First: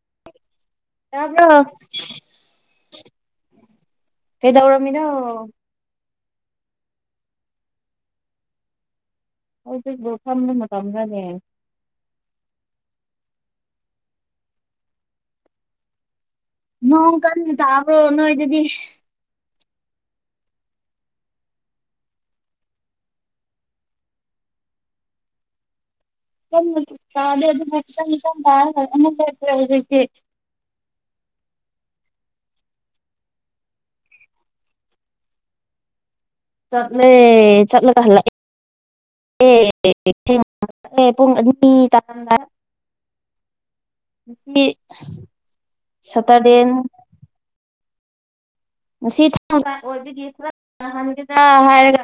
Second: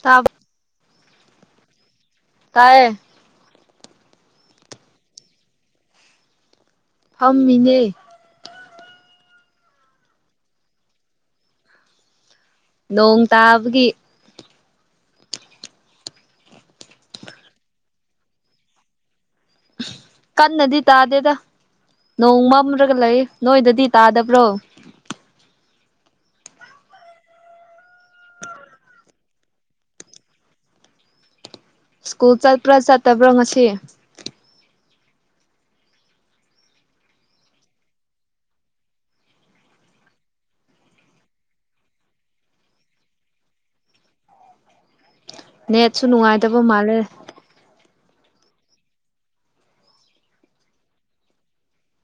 ꯇꯞ ꯇꯕ ꯀꯥꯏ ꯀ ꯇꯧꯔ ꯃꯤꯗ ꯐꯝꯃꯤꯅꯦ ꯍꯧꯖꯤꯗꯣ ꯊꯝꯕ ꯃꯇꯝꯗꯅꯦ ꯅꯣꯡ ꯇꯥꯕꯒꯤ ꯅ ꯀꯟ ꯇꯕ꯭ꯔꯣ ꯅꯣꯏꯗꯗꯤ ꯀꯟꯅꯗꯤ ꯇꯥꯗꯦꯗ ꯅꯣꯡ ꯃꯝꯔꯒ ꯂꯩ ꯅꯣꯏꯗꯗꯤ ꯇꯥꯗꯕ꯭ꯔꯣ ꯀꯗ ꯑꯗꯨ ꯀꯁꯦ ꯁ꯭ꯀꯨꯜ ꯆꯠꯄ꯭ꯔꯥ ꯆꯠꯇꯕ꯭ꯔꯣ ꯉꯁꯤ ꯆꯠꯂ ꯆꯠꯂ ꯀꯍꯜꯂ ꯑꯦ ꯄꯨꯡ ꯑ ꯃꯤ ꯇꯗꯥ ꯐ ꯅꯦꯠꯁꯨꯣ ꯅꯅꯨꯡꯉꯥꯏ ꯇꯕ ꯃꯥꯜꯦ ꯉ ꯊꯣꯡꯉꯒ ꯑꯣꯏꯕꯒꯤ ꯄꯨꯔꯍꯟꯒꯗ꯭ꯔꯥ ꯍꯥꯏꯔꯒ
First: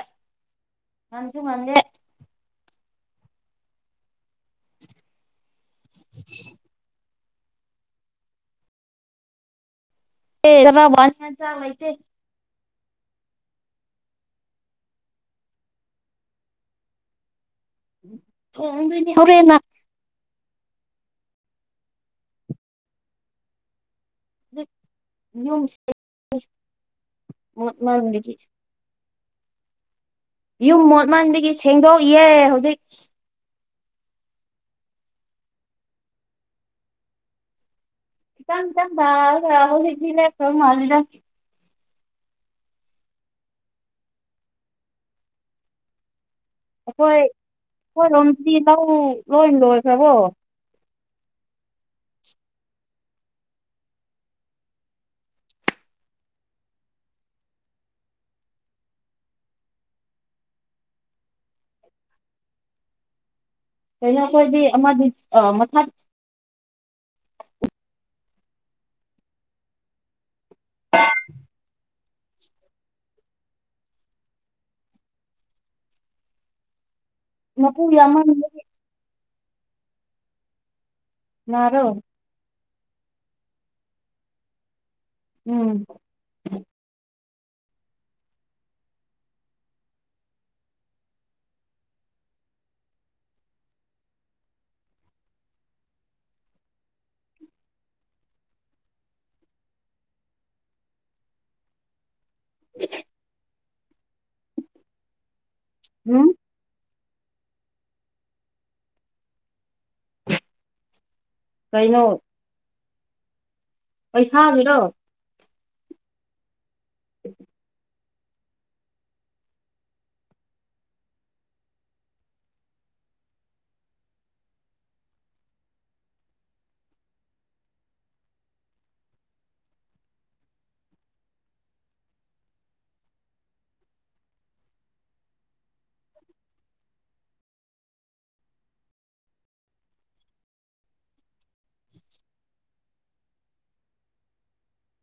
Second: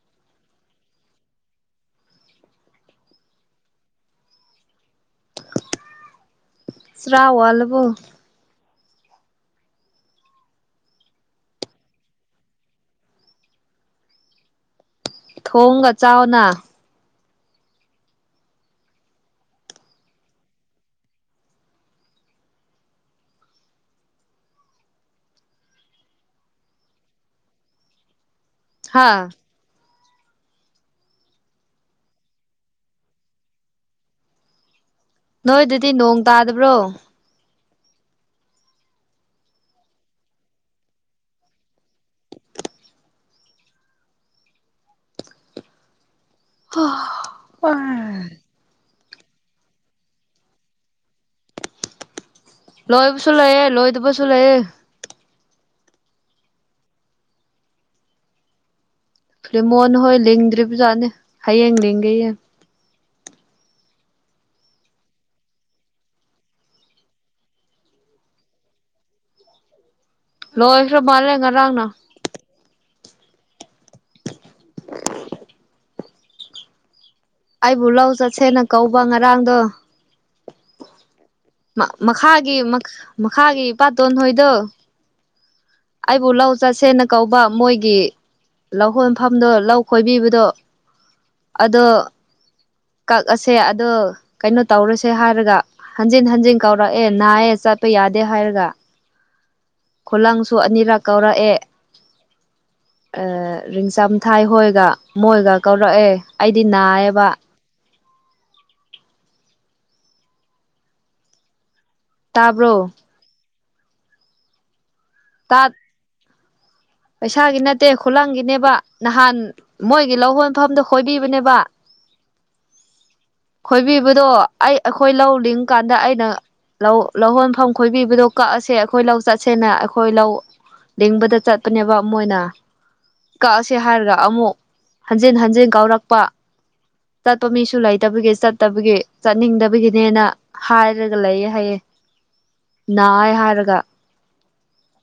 ꯅꯪꯁꯨ ꯃꯗꯦ [inaudible] ꯁꯔꯜꯕꯣ ꯕꯥ ꯆꯦ ꯊꯣꯡꯒ ꯆꯥꯎꯅ ꯑꯣꯣꯔꯦ ꯃꯥꯡꯗꯒꯤ ꯍꯥꯥ ꯌꯨꯝ ꯃꯣꯠꯃꯟꯕꯒꯤ ꯁꯦꯡꯗꯣꯛꯑ ꯍꯧꯖꯤꯛ ꯅꯣꯏ ꯑꯗꯨꯗꯤ ꯅꯣꯡ ꯇꯥꯗꯕ꯭ꯔꯣ ꯏ ꯀ ꯔ ꯔꯍꯜ ꯂꯤꯂ ꯃꯥꯗ ꯑꯩꯈꯣꯏ ꯑꯩꯈꯣꯏ ꯂꯣꯝꯁꯤꯗꯤ ꯂꯧ ꯂꯣꯏ ꯂꯣꯏꯈ꯭ꯔꯕꯣ ꯂꯣꯏꯕꯁꯨ ꯂꯩꯌꯦꯦ ꯂꯣꯏꯗꯕꯁꯨ ꯂꯩꯑ ꯐꯦꯃꯣꯅ ꯍꯣꯏ ꯂꯤꯡꯗ꯭ꯔꯤꯕꯖꯥꯠꯅꯦ ꯍꯌꯦꯡ ꯂꯤꯡꯒꯦꯌꯦꯡ ꯀꯩꯅꯣ ꯑꯩꯈꯣꯏꯗꯤ ꯑꯃꯗꯤ ꯑ ꯃꯥ ꯂꯣꯏꯂꯣ ꯃꯥꯔꯦ ꯉꯔꯥꯡꯅ [inaudible] ꯃꯄꯨ ꯑꯩꯕꯨ ꯂꯧ ꯌꯥꯝꯃꯟꯕꯒꯤ ꯆꯠꯁꯦꯅ ꯀꯧꯕ ꯉꯔꯥꯡꯗꯣ ꯅꯥꯔꯣ ꯃꯈꯥꯒꯤ ꯃꯈꯥꯒꯤ ꯏꯄꯥꯠꯇꯣꯟ ꯍꯣꯏꯗꯣ ꯎꯝ ꯑꯩꯕꯨ ꯂꯧ ꯆꯥꯁꯦꯅ ꯀꯧꯕ ꯃꯣꯏꯒꯤ ꯂꯧ ꯈꯣꯟꯐꯝꯗꯣ ꯂꯧ ꯈꯣꯏꯕꯤꯕꯗꯣ ꯑꯗꯣ ꯀꯛꯑꯁꯦ ꯑꯗꯣ ꯀꯩꯅꯣ ꯇꯧꯔꯁꯦ ꯍꯥꯏꯔꯒ ꯍꯟꯖꯤꯟ ꯍꯟꯖꯤꯟ ꯀꯧꯔꯛꯑꯦ ꯅꯥꯏꯌꯦ ꯆꯠꯄ ꯌꯥꯗꯦ ꯍꯥꯏꯔꯒ ꯈꯨꯂꯪꯁꯨ ꯑꯅꯤꯔꯛ ꯀꯧꯔꯛꯑꯦ ꯑꯥ ꯔꯤꯡꯆꯝꯊꯥꯏ ꯍꯣꯏꯒ ꯃꯣꯏꯒ ꯀꯧꯔꯛꯑꯦ ꯎꯝ ꯑꯩꯗꯤ ꯅꯥꯏꯌꯦꯕ ꯀꯩꯅꯣ ꯇꯥꯕ꯭ꯔꯣ ꯑꯩ ꯁꯥꯕꯤꯔꯣ ꯇꯥꯛ ꯄꯩꯁꯥꯒꯤ ꯅꯠꯇꯦ ꯈꯨꯂꯪꯒꯤꯅꯦꯕ ꯅꯍꯥꯟ ꯃꯣꯏꯒꯤ ꯂꯧ ꯍꯣꯟꯐꯝꯗꯣ ꯈꯣꯏꯕꯤꯕꯅꯦꯕ [inaudible] ꯈꯣꯏꯕꯤꯕꯗꯣ ꯑꯩ ꯑꯩꯈꯣꯏ ꯂꯧ ꯂꯤꯡ ꯀꯥꯟꯗ ꯑꯩꯅ ꯂꯧ ꯂꯧꯍꯣꯟꯐꯝ ꯈꯣꯏꯕꯤꯕꯗꯣ ꯀꯛꯑꯁꯦ ꯑꯩꯈꯣꯏ ꯂꯧ ꯆꯠꯁꯦꯅ ꯑꯩꯈꯣꯏ ꯂꯧ ꯂꯤꯡꯕꯗ ꯆꯠꯄꯅꯦꯕ ꯑꯃ ꯑꯣꯏꯅ ꯀꯛꯑꯁꯤ ꯍꯥꯏꯔꯒ ꯑꯃꯨꯛ ꯍꯟꯖꯤꯟ ꯍꯟꯖꯤꯟ ꯀꯥꯎꯔꯛꯄ ꯆꯠꯄ ꯃꯤꯁꯨ ꯂꯩꯇꯕꯒꯤ ꯆꯠꯇꯕꯒꯤ ꯆꯠꯅꯤꯡꯗꯕꯒꯤꯅꯦꯅ ꯍꯥꯏꯔꯒ ꯂꯩꯌꯦꯦ ꯍꯥꯏꯌꯦꯦ ꯅꯥꯏ ꯍꯥꯏꯔꯒ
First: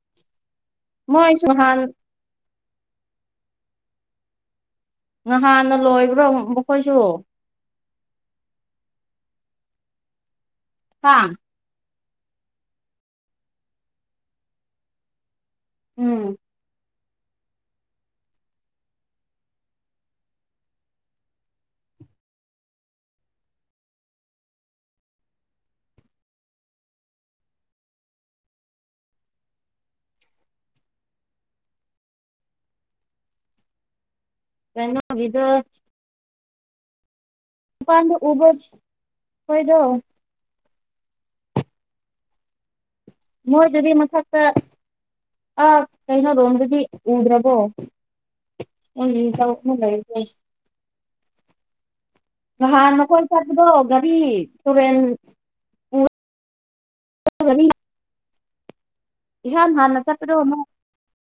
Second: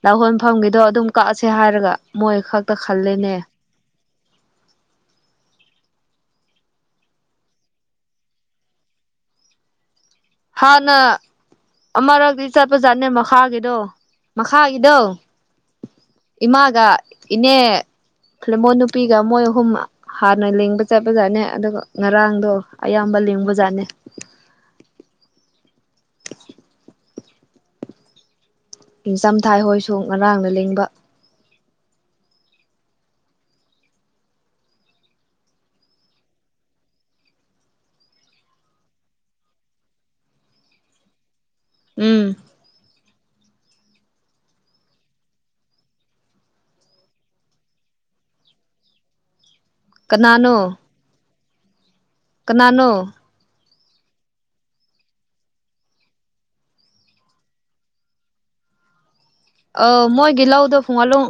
ꯂꯧꯍꯣꯟꯐꯝꯒꯤꯗꯣ ꯑꯗꯨꯝ ꯃꯣꯏꯁꯨ ꯀꯛꯑꯁꯦ ꯅꯍꯥꯟ ꯍꯥꯏꯔꯒ ꯃꯣꯏ ꯈꯛꯇ ꯈꯜꯂꯦꯅꯦ ꯉꯍꯥꯟꯅ ꯂꯣꯏꯕ꯭ꯔꯣ ꯃꯈꯣꯏꯁꯨ ꯍꯥꯟꯅ ꯍꯥ ꯑꯃꯔꯛꯇꯗꯤ ꯆꯠꯄ ꯖꯥꯠꯅꯦ ꯃꯈꯥꯒꯤꯗꯣ ꯃꯈꯥꯒꯤꯗꯣ ꯎꯝ ꯏꯃꯥꯒ ꯏꯅꯦ ꯈꯃꯣꯏ ꯅꯨꯄꯤꯒ ꯃꯣꯏ ꯑꯍꯨꯝ ꯍꯥꯟꯅ ꯂꯦꯡꯕ ꯆꯠꯄꯖꯥꯠꯅꯦ ꯑꯗꯨꯒ ꯉꯔꯥꯡꯗꯣ ꯑꯌꯥꯝꯕ ꯂꯦꯡꯕ ꯖꯥꯠꯅꯦ ꯅꯤꯡꯆꯝꯊꯥꯍꯣꯏꯁꯨ ꯉꯔꯥꯡꯅ ꯂꯦꯡꯕ ꯀꯩꯅꯣ ꯏꯗ ꯎꯄꯥꯥꯟꯗ ꯎꯕꯠ ꯑꯣꯏꯣꯏꯗꯣ ꯎꯝ ꯃꯣꯏ ꯑꯗꯨꯗꯤ ꯃꯊꯛꯇ ꯑ ꯀꯩꯅꯣ ꯔꯣꯝꯗꯗꯤ ꯎꯗ꯭ꯔꯕꯣ ꯅ ꯍ ꯂꯩ ꯀꯅꯥꯅꯣ ꯀꯅꯥꯅꯣ ꯅꯍꯥꯟ ꯃꯈꯣꯏ ꯆꯠꯄꯗꯣ ꯘꯔꯤ ꯇꯨꯔꯦꯟ [inaudible] ꯏꯍꯥꯟ ꯑ ꯍꯥꯟꯅ ꯆꯠꯄꯗꯣ ꯃꯣꯏꯒꯤ ꯑꯃꯨꯛ ꯂꯧꯗꯣ ꯄꯨꯡꯉꯥꯂꯣꯡ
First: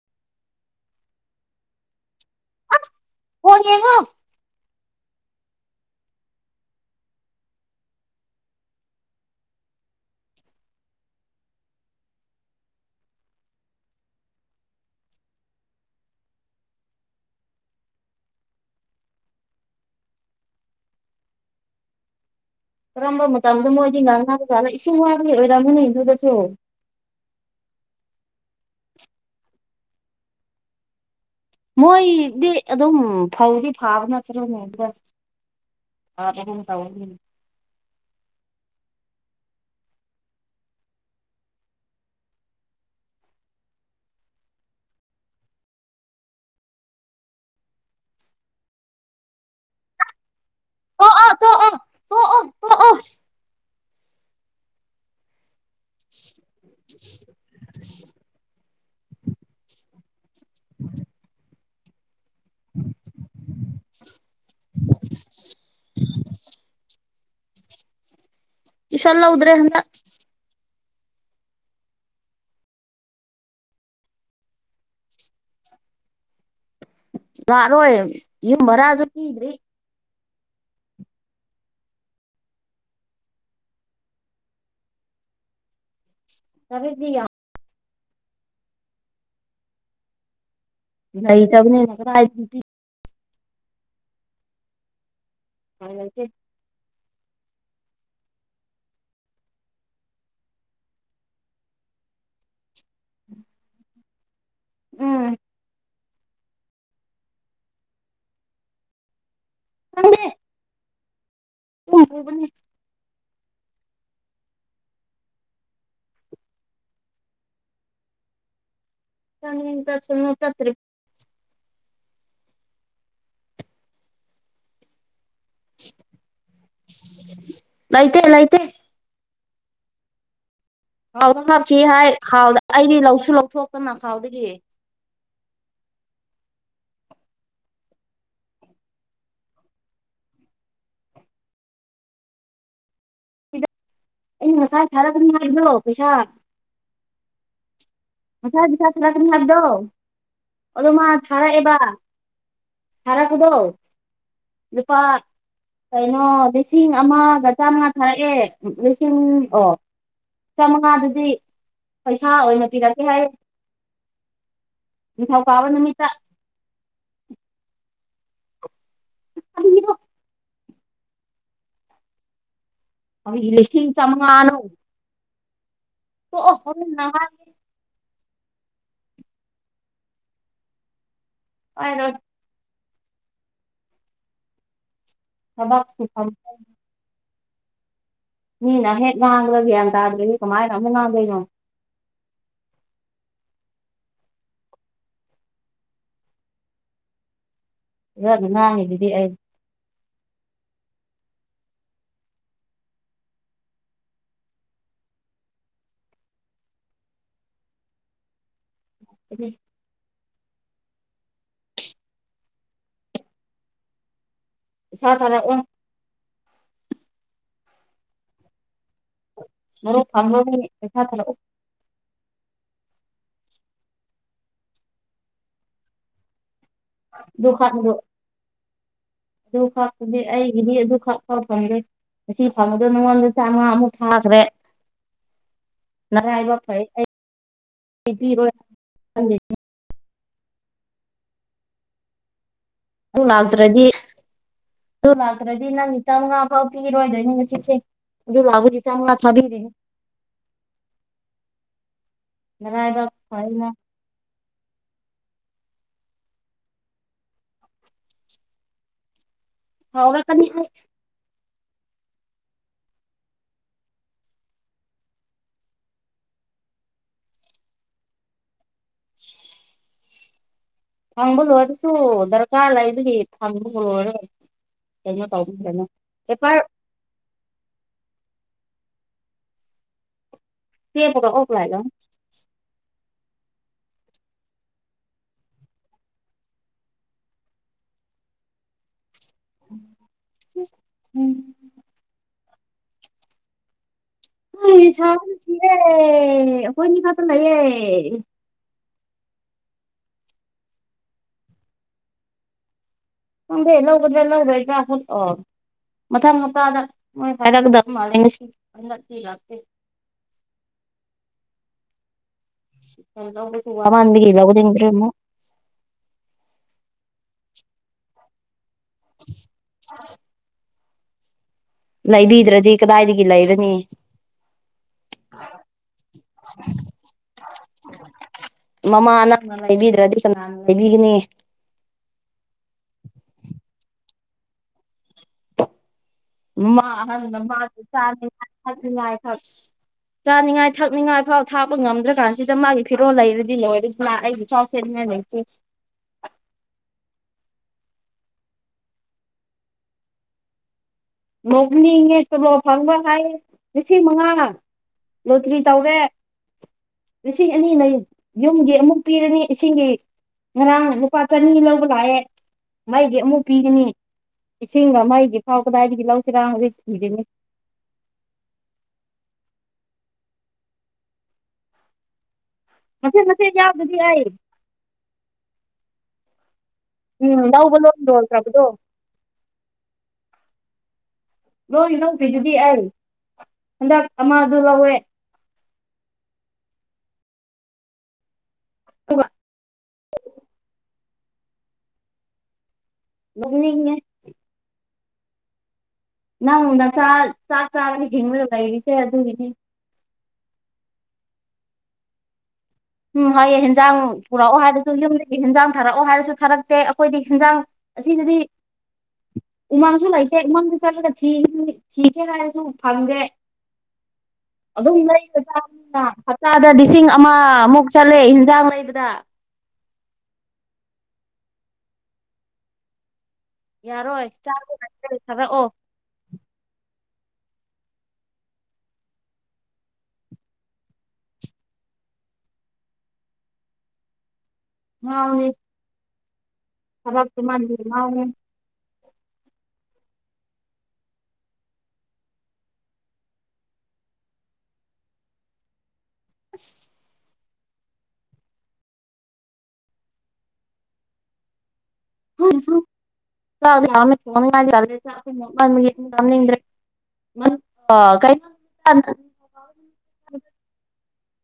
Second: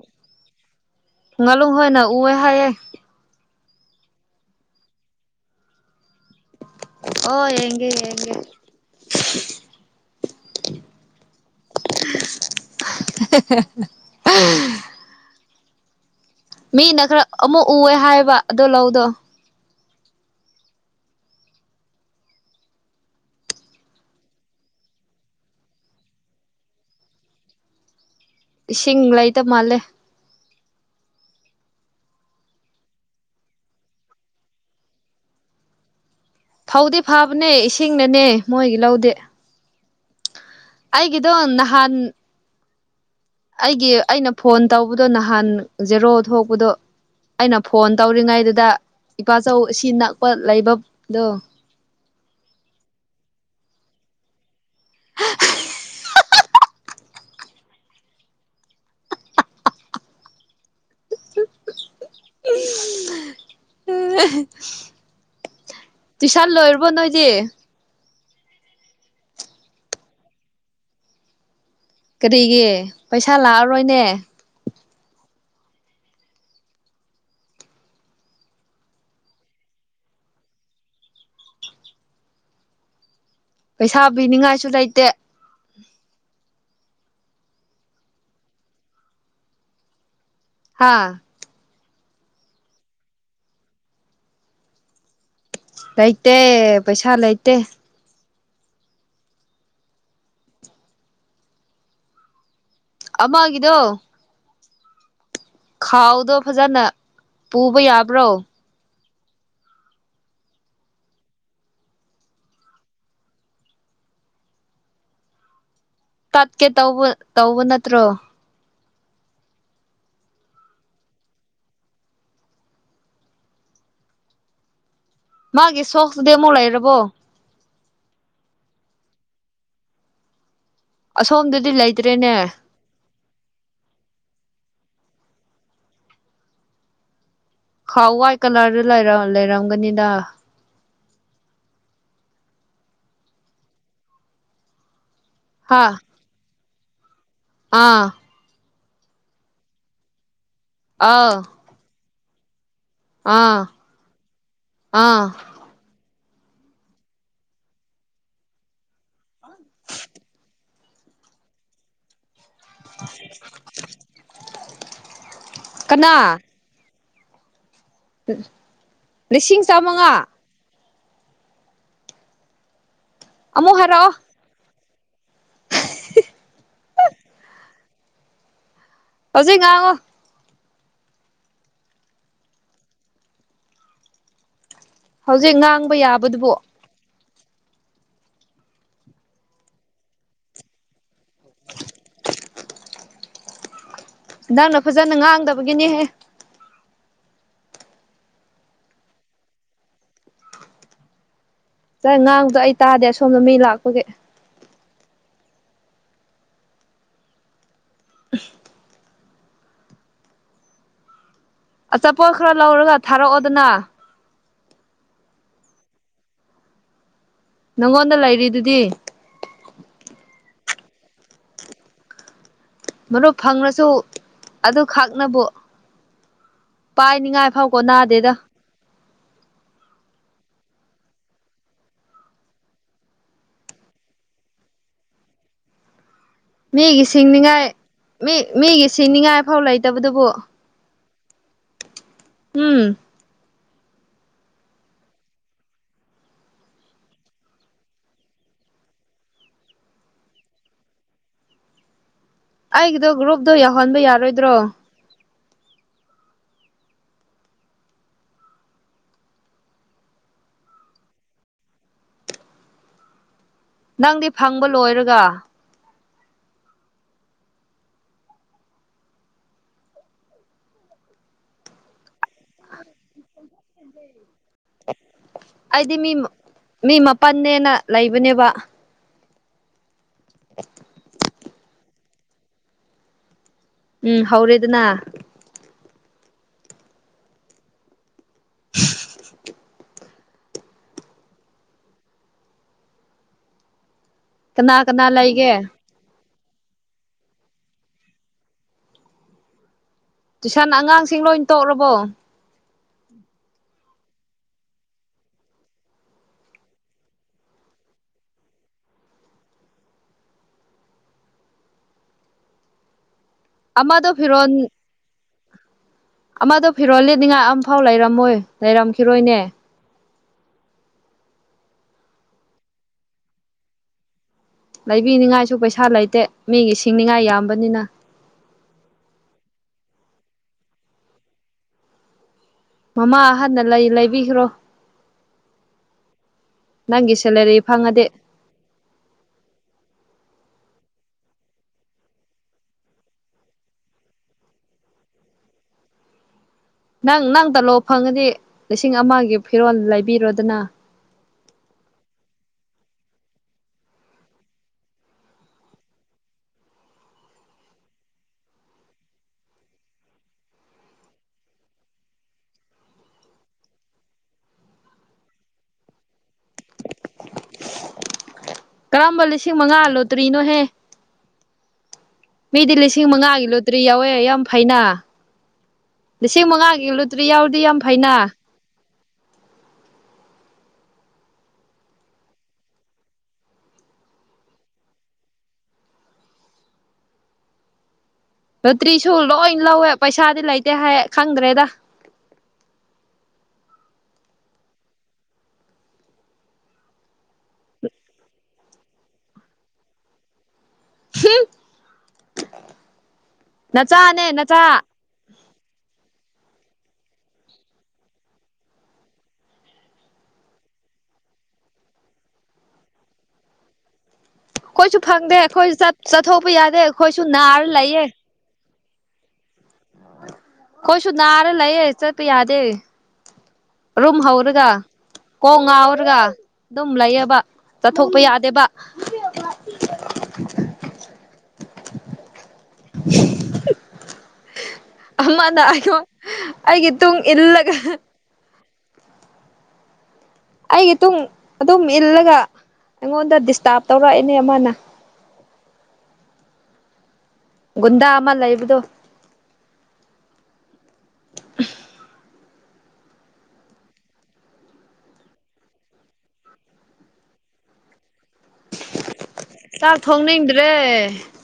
ꯄꯨꯡꯉꯥꯂꯣꯡ ꯍꯣꯏꯅ ꯎꯑꯦ ꯍꯥꯏꯌꯦꯦ ꯀꯅꯤ ꯌꯦꯉꯣ ꯑꯣ ꯌꯦꯡꯒꯦ ꯌꯦꯡꯒꯦ ꯍ ꯃꯤꯅ ꯈꯔ ꯑꯃꯨꯛ ꯎꯑꯦ ꯍꯥꯏꯕ ꯑꯗꯣ ꯂꯧꯗꯣ ꯀꯔꯝꯕ ꯃꯇꯝꯗ ꯃꯣꯏꯗꯤ ꯉꯥꯡꯍꯥꯖꯥꯅ ꯏꯁꯤꯡ ꯋꯥꯕꯗꯤ ꯑꯣꯏꯔꯝꯃꯅꯤ ꯑꯗꯨꯗꯁꯨ ꯁꯤꯤꯡꯥꯏꯇ ꯃꯥꯂꯦ ꯃꯣꯏꯗꯤ ꯑꯗꯨꯝ ꯐꯧꯗꯤ ꯐꯥꯕ ꯅꯠꯇ꯭ꯔꯅꯦ ꯐꯧꯗꯤ ꯐꯕꯅꯦ ꯏꯁꯤꯡꯅꯅꯦ ꯃꯣꯏꯒꯤ ꯂꯧꯗꯦ ꯑꯩꯒꯤꯗꯣ ꯅꯍꯥꯟ ꯑꯩꯒꯤ ꯑꯩꯅ ꯐꯣꯟ ꯇꯧꯕꯗꯣ ꯅꯍꯥꯟ ꯖꯦꯔꯣ ꯊꯣꯛꯄꯗꯣ ꯑꯩꯅ ꯐꯣꯟ ꯇꯧꯔꯤꯉꯩꯗꯨꯗ ꯏꯄꯥꯆꯧ ꯑꯁꯤ ꯅꯛꯄ ꯂꯩꯕꯗꯣ ꯇꯣꯛꯑꯣ ꯇꯣꯛꯑꯣ ꯇꯣꯛꯑꯣ ꯇꯣꯛꯑꯣ [inaudible] ꯎ ꯎꯝ ꯇꯨꯁꯥꯟ ꯂꯣꯏꯔꯕ ꯅꯣꯏ ꯗꯦ ꯏꯁꯂ ꯎꯗ꯭ꯔꯦ꯭ꯔ ꯀꯔꯤꯒꯤ ꯄꯩꯁꯥ ꯂꯥꯛꯑꯔꯣꯏꯅꯦ ꯌꯥꯔꯣꯋ ꯌꯦ ꯃꯔꯔ ꯑꯗꯨ ꯀꯗꯔꯤ ꯄꯩꯁꯥ ꯄꯤꯅꯤꯉꯥꯏꯁꯨ ꯂꯩꯇꯦ ꯇ ꯐꯗꯤꯌꯥ ꯍꯥ ꯆꯅꯤ ꯂꯩꯇꯦ ꯄꯩꯁꯥ ꯂꯩꯇꯦ ꯑꯃꯒꯤꯗꯣ ꯎꯝ ꯈꯥꯎꯗꯣ ꯐꯖꯅ ꯄꯨꯕ ꯌꯥꯕ꯭ꯔꯣ ꯊꯗꯦ ꯎ ꯇꯠꯀꯦ ꯇꯧꯕ ꯇꯧꯕ ꯅꯠꯇ꯭ꯔꯣ ꯆ ꯆꯁꯨ ꯅ ꯇꯔꯤ ꯃꯥꯒꯤ ꯁꯣꯁꯇꯨꯗꯤ ꯑꯃꯨꯛ ꯂꯩꯔꯕꯣ ꯂꯣꯏꯇ ꯂ ꯂꯩꯇ ꯈꯥꯎꯗ ꯑꯁꯣꯝꯗꯗꯤ ꯍꯥꯞꯁꯤ ꯍꯥꯏ ꯂꯩꯇ꯭ꯔꯦꯅꯦ ꯈꯥꯎꯗ ꯑꯩꯗꯤ ꯂꯧꯁꯨ ꯂꯧꯊꯣꯛꯇꯅ ꯈꯥꯎꯗꯒꯤ ꯈꯥꯎ ꯋꯥꯏꯠ ꯀꯂꯔꯗ ꯂꯩꯔꯝꯒꯅꯤꯗ ꯏ ꯉꯁꯥꯏ ꯊꯔꯒ꯭ꯔꯣ ꯍꯥ ꯄꯩꯤꯁꯥ ꯑꯥ ꯃꯁꯥ ꯄꯁꯥ ꯊꯥꯔꯛꯀꯅꯤ ꯍꯥꯏꯕꯗꯣ ꯑꯗꯣ ꯃꯥ ꯑꯥꯎ ꯊꯥꯔꯛꯑꯦꯕ ꯍꯔꯛꯄꯗꯣ ꯑꯥ ꯅꯨꯄꯥ ꯑꯥ ꯀꯩꯅꯣ ꯂꯤꯁꯤꯡ ꯑꯃꯒ ꯆꯥꯝꯃꯉꯥ ꯊꯥꯔꯛꯑꯦ ꯂꯤꯁꯤꯡ ꯑꯣ ꯆꯥꯝꯃꯉꯥꯗꯨꯗꯤ ꯄꯩꯁꯥ ꯑꯣꯏꯅ ꯄꯤ ꯏꯍꯥꯏ ꯅꯤꯡꯊꯧꯀꯥꯕ ꯅꯨꯃꯤꯠꯇ ꯀꯅꯥ ꯂꯤꯁꯤꯡ ꯀꯔꯤꯅꯣ ꯆꯥꯃꯉꯥ ꯑ ꯑꯃꯨꯛ ꯏꯂꯤꯁ ꯍꯥꯏꯔꯛꯑꯣ ꯆꯃꯉꯥꯅꯣ ꯍ ꯅꯍ ꯍꯧꯖꯤꯩ ꯉꯥꯎꯉꯣ ꯍꯥꯏꯅꯣ ꯍꯧꯖꯤꯛ ꯊꯕꯛ ꯉꯥꯡꯕ ꯁꯨꯐꯝ ꯌꯥꯕꯗꯨꯕꯣ ꯃꯤꯅ ꯍꯦꯛ ꯉꯥꯡꯕ ꯒꯌꯥꯟ ꯇꯥꯗ꯭ꯔꯒꯗꯤ ꯀꯃꯥꯏꯅ ꯑꯃꯛ ꯉꯥꯡꯗꯣꯏꯅꯣ ꯅꯪꯅ ꯐꯖꯅ ꯉꯥꯡꯗꯕꯒꯤꯅꯦꯍꯦ ꯂꯅꯥꯗꯤ ꯁ ꯉꯥꯡꯗꯣ ꯑꯩ ꯇꯥꯗꯦ ꯁꯣꯝꯗ ꯃꯤ ꯂꯥꯛꯄꯒꯤ ꯎꯝ ꯑꯆꯥꯄꯣꯠ ꯈꯔ ꯂꯧꯔꯒ ꯊꯥꯔꯛꯑꯣꯗꯅ ꯏꯁ ꯊꯥꯔꯛꯑꯣ ꯅꯪꯉꯣꯟꯗ ꯂꯩꯔꯤꯗꯨꯗꯤ ꯃ ꯐꯝ ꯄꯩꯁꯥ ꯊꯂ ꯃꯔꯨꯞ ꯐꯪꯂꯉꯁꯨ ꯑꯗꯨꯈꯛꯅꯕꯨ ꯄꯥꯏꯅꯤꯉꯥꯏ ꯑꯗꯨ ꯐꯥꯎꯀꯣ ꯈꯛꯇꯗꯣ ꯅꯥꯗꯦꯗ ꯑꯗꯨ ꯈꯥꯛꯄꯗꯤ ꯑꯩꯒꯤꯗꯤ ꯑꯗꯨ ꯈꯥꯛ ꯈꯥꯎ ꯐꯪꯗꯦ ꯉꯁꯤ ꯐꯪꯕꯗꯣ ꯅꯉꯣꯟꯗ ꯆꯥꯝꯃꯉꯥ ꯑꯃꯨꯛ ꯊꯥꯈ꯭ꯔꯦ ꯅꯔꯥꯏꯕꯛ ꯐꯩ ꯃꯤꯒꯤ ꯁꯤꯡꯅꯤꯉꯥꯏ ꯑꯩ ꯃꯤ ꯄꯤꯔꯣꯏ ꯃꯤꯒꯤ ꯈꯪꯗꯦ ꯁꯤꯡꯅꯤꯉꯥꯏꯐꯥꯎ ꯂꯩꯇꯕꯗꯨꯕꯨ ꯎꯝ ꯑꯗꯨ ꯂꯥꯛꯇ꯭ꯔꯗꯤ ꯑꯗꯨ ꯂꯥꯛꯇ꯭ꯔꯗꯤ ꯅꯪ ꯈꯤꯇꯪ ꯉꯥ ꯐꯥꯎ ꯄꯤꯔꯣꯏꯗꯣꯏꯅꯤ ꯉꯁꯤꯁꯦ ꯗ ꯂꯕꯨꯗꯤꯇꯥꯁꯕꯤꯅꯦ ꯑꯩꯒꯤꯗꯣ ꯒ꯭ꯔꯨꯞꯗꯣ ꯌꯥꯎꯍꯟꯕ ꯌꯥꯔꯣꯏꯗ꯭ꯔꯣ ꯍ ꯀ ꯅꯪꯗꯤ ꯐꯪꯕ ꯂꯣꯏꯔꯒ [inaudible] ꯍꯪꯣꯂꯣ ꯑꯗꯨꯁꯨ ꯆꯆꯥ ꯂꯩꯕꯗꯤ ꯊꯝꯕ ꯍꯧꯔꯨꯔꯦ ꯀꯩꯅꯣ ꯇꯧꯕ ꯀꯅ ꯑꯩꯗꯤ ꯃꯤ ꯑꯦꯦꯄꯔ ꯃꯤ ꯃꯥꯄꯅꯦꯅ ꯂꯩꯕꯅꯦꯕ [inaudible] ꯁꯤ ꯐ ꯑꯣꯛꯂꯑꯒ ꯎꯝ ꯍꯧꯔꯦ ꯑꯗꯨꯅꯥ ꯎꯝ ꯀꯅꯥ ꯀꯅꯥ ꯂꯩ ꯑꯩꯒꯦ ꯑꯦ ꯍꯣꯏꯅꯤꯀꯣ ꯂꯒꯦ ꯇꯨꯏꯁꯟ ꯑꯉꯥꯡꯁꯤꯡ ꯂꯣꯏ ꯇꯣꯛꯔꯕꯣ ꯅꯦꯂ ꯎꯗ꯭ꯔ ꯃꯊꯪ ꯃꯄꯥꯗ ꯃꯣꯏ ꯍꯥꯏꯔꯛꯀꯗꯕ ꯃꯥꯜꯂꯦ ꯉꯁꯤ ꯆ ꯑꯃꯗꯣ ꯐꯤꯔꯣꯜ ꯃꯥꯟꯒꯂꯗꯤꯃꯣ ꯑꯃꯗꯣ ꯐꯤꯔꯣ ꯂꯤꯅꯤꯡꯉꯥꯏ ꯑꯝꯐꯥꯎ ꯂꯩꯔꯝꯃꯣꯏ ꯂꯩꯔꯝꯈꯤꯔꯣꯏꯅꯦ [inaudible] ꯂꯩꯕꯤꯗ꯭ꯔꯗꯤ ꯀꯗꯥꯏꯗꯒꯤ ꯂꯩꯔꯅꯤ ꯂꯩꯕꯤꯅꯤꯡꯉꯥꯏꯁꯨ ꯄꯩꯁꯥ ꯂꯩꯇꯦ ꯃꯤꯒꯤ ꯁꯤꯡꯅꯤꯉꯥꯏ ꯌꯥꯝꯕꯅꯤꯅ ꯃꯃꯥ ꯑꯅꯥꯅ ꯂꯩꯕꯤꯗ꯭ꯔꯗꯤ ꯀꯅꯥꯅ ꯂꯩꯕꯤꯒꯅꯤ ꯃꯃꯥ ꯑꯍꯟꯅ ꯂꯩ ꯂꯩꯕꯤꯈ꯭ꯔꯣ ꯃꯥ ꯅꯪꯒꯤ ꯍ ꯃꯥ ꯁꯦꯂꯔꯤ ꯆ ꯐꯪꯉꯗꯤ ꯆꯥꯅꯤꯡꯉꯥꯏ ꯊꯛꯅꯤꯡꯉꯥꯏ ꯐꯥꯎ ꯊꯥꯛꯄ ꯉꯝꯗ꯭ꯔꯀꯥꯟꯁꯤꯗ ꯃꯥꯒꯤ ꯐꯤꯔꯣꯜ ꯂꯩꯔꯗꯤ ꯂꯣꯏꯔ ꯂꯥꯛ ꯑꯩꯗꯤ ꯁꯤꯔꯤ ꯌꯥ ꯂꯩ ꯅꯪ ꯅꯪ ꯇꯥꯂꯣ ꯐꯪꯉꯗꯤ ꯂꯤꯁꯤꯡ ꯑꯃꯒꯤ ꯐꯤꯔꯣꯜ ꯂꯩꯕꯤꯔꯣꯗꯅ ꯅꯣꯛꯅꯤꯡꯉꯦ ꯆꯣꯂꯣ ꯐꯪꯕ꯭ꯔꯥ ꯍꯥꯏꯌꯦ ꯂꯤꯁꯤꯡ ꯃꯉꯥ ꯂꯣꯇꯔꯤ ꯇꯧꯋꯦ ꯂꯤꯁꯤꯡ ꯑꯅꯤꯅ ꯌꯨꯝꯒꯤ ꯑꯃꯨꯛ ꯄꯤꯔꯅꯤ ꯏꯁꯤꯡꯒꯤ ꯉꯔꯥꯡ ꯂꯨꯄꯥ ꯆꯅꯤ ꯂꯧꯕ ꯂꯥꯛꯑꯦ ꯃꯗꯤ ꯑꯃꯨꯛ ꯄꯤꯒꯅꯤ ꯏꯁꯤꯡ ꯑꯃꯒꯤꯒꯤ ꯐꯥꯎꯕꯗꯥꯏꯗꯒꯤ ꯂꯧꯁꯤꯔꯥ ꯍꯧꯖꯤꯛ ꯊꯤꯔꯤꯅꯤ ꯀꯔꯝꯕ ꯂꯤꯁꯤꯡ ꯃꯉꯥ ꯂꯣꯗ꯭ꯔꯤꯅꯣꯍꯦ ꯃꯤꯗꯤ ꯂꯤꯁꯤꯡ ꯃꯆꯦꯠ ꯃꯉꯥꯒꯤ ꯃꯆꯦꯠ ꯂꯨꯗ꯭ꯔꯤ ꯌꯥꯎꯗꯗꯤ ꯌꯥꯎꯋꯦ ꯑꯩ ꯌꯥꯝ ꯐꯅ ꯂꯤꯁꯤꯡ ꯃꯉꯥꯒꯤ ꯀꯗ꯭ꯔꯤꯎꯗꯤ ꯌꯥꯝ ꯐꯩꯅꯥ ꯇꯗꯣ ꯂꯣꯏ ꯂꯧꯕꯤꯗꯨꯗꯤ ꯑꯩ ꯍꯟꯗꯛ ꯑꯃꯗ ꯂꯧꯋꯦ ꯔꯣꯇ꯭ꯔꯤꯁꯨ ꯑꯗꯨꯒ ꯂꯣꯏ ꯂꯧꯋꯦ ꯄꯩꯁꯥꯗꯤ ꯂꯩꯇꯦ ꯍꯥꯏ ꯈꯪꯗ꯭ꯔꯦꯗ ꯅꯤꯡꯉ ꯅꯪꯗ ꯆꯥꯛ ꯆꯥꯛ ꯆꯥꯕꯅ ꯍꯤꯡꯉꯔꯕ ꯂꯩꯔꯤꯁꯦ ꯑꯗꯨꯒꯤꯅꯤ ꯍ ꯎꯝ ꯍꯥꯏꯌꯦꯦ ꯍꯟꯖꯥꯡ ꯄꯨꯔꯛꯑꯣ ꯍꯥꯏꯗꯁꯨ ꯌꯨꯝꯗ ꯍꯤꯟꯖꯥꯡ ꯊꯥꯔꯛꯑꯣ ꯍꯥꯏꯔꯁꯨ ꯊꯥꯔꯛꯇꯦ ꯑꯩꯈꯣꯏꯗꯤ ꯍꯟꯖꯥꯡ ꯑꯁꯤꯗꯗꯤ ꯎꯃꯪꯁꯨ ꯂꯩꯇꯦ ꯎꯃꯪꯁꯨ ꯆꯠꯂꯒ ꯊꯤ ꯊꯤꯒꯦ ꯍꯥꯏꯔꯁꯨ ꯐꯪꯒꯦ ꯑꯗꯨ ꯑꯩꯈꯣꯏꯁꯨ ꯐꯪꯗꯦ ꯑꯩꯈꯣꯏ ꯆꯠꯊꯣꯛꯄ ꯍꯞꯇꯥꯗ ꯌꯥꯗꯦ ꯂꯤꯁꯤꯡ ꯑꯩꯈꯣꯏꯁꯨ ꯅꯥꯔ ꯑꯃꯨ ꯂꯩꯌꯦ ꯍꯤꯟꯖꯥꯡ ꯃꯩꯕꯗ ꯀꯣꯏꯁꯨ ꯅꯔ ꯂꯩꯌꯦ ꯆ ꯌꯥꯗꯦ ꯌꯥꯔꯣꯏ ꯆꯥ ꯊꯔꯛꯑꯣ ꯒ ꯑꯗꯨꯝ ꯂꯩꯌꯦꯕ ꯆꯠꯊꯣꯛꯄ ꯌꯥꯗꯦꯕ ꯉꯥꯎꯅꯤ ꯑꯃꯗꯣ ꯑꯩꯒꯤ ꯇꯨꯡ ꯊꯕꯛꯇꯨ ꯏꯜꯂꯒ ꯃꯥꯟꯕꯤ ꯉꯥꯎꯅꯤ ꯑꯩꯒꯤ ꯃꯇꯨꯡꯨꯡ ꯑꯗꯨꯝ ꯏꯜꯂꯒ ꯑꯩꯉꯣꯟꯗ ꯗꯤꯁꯇꯥꯔꯕ ꯇꯧꯔꯛꯏꯅꯦ ꯑꯃꯅ [inaudible] ꯨꯟꯗꯥ ꯑꯃꯜ ꯂꯩ ꯏꯕꯗꯣ ꯐꯗ꯭ꯔꯦ ꯃ ꯀꯥꯏ ꯆꯥꯛ ꯊꯣꯡꯅꯤꯡꯗ꯭ꯔꯦ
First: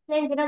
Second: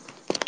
ꯁꯗ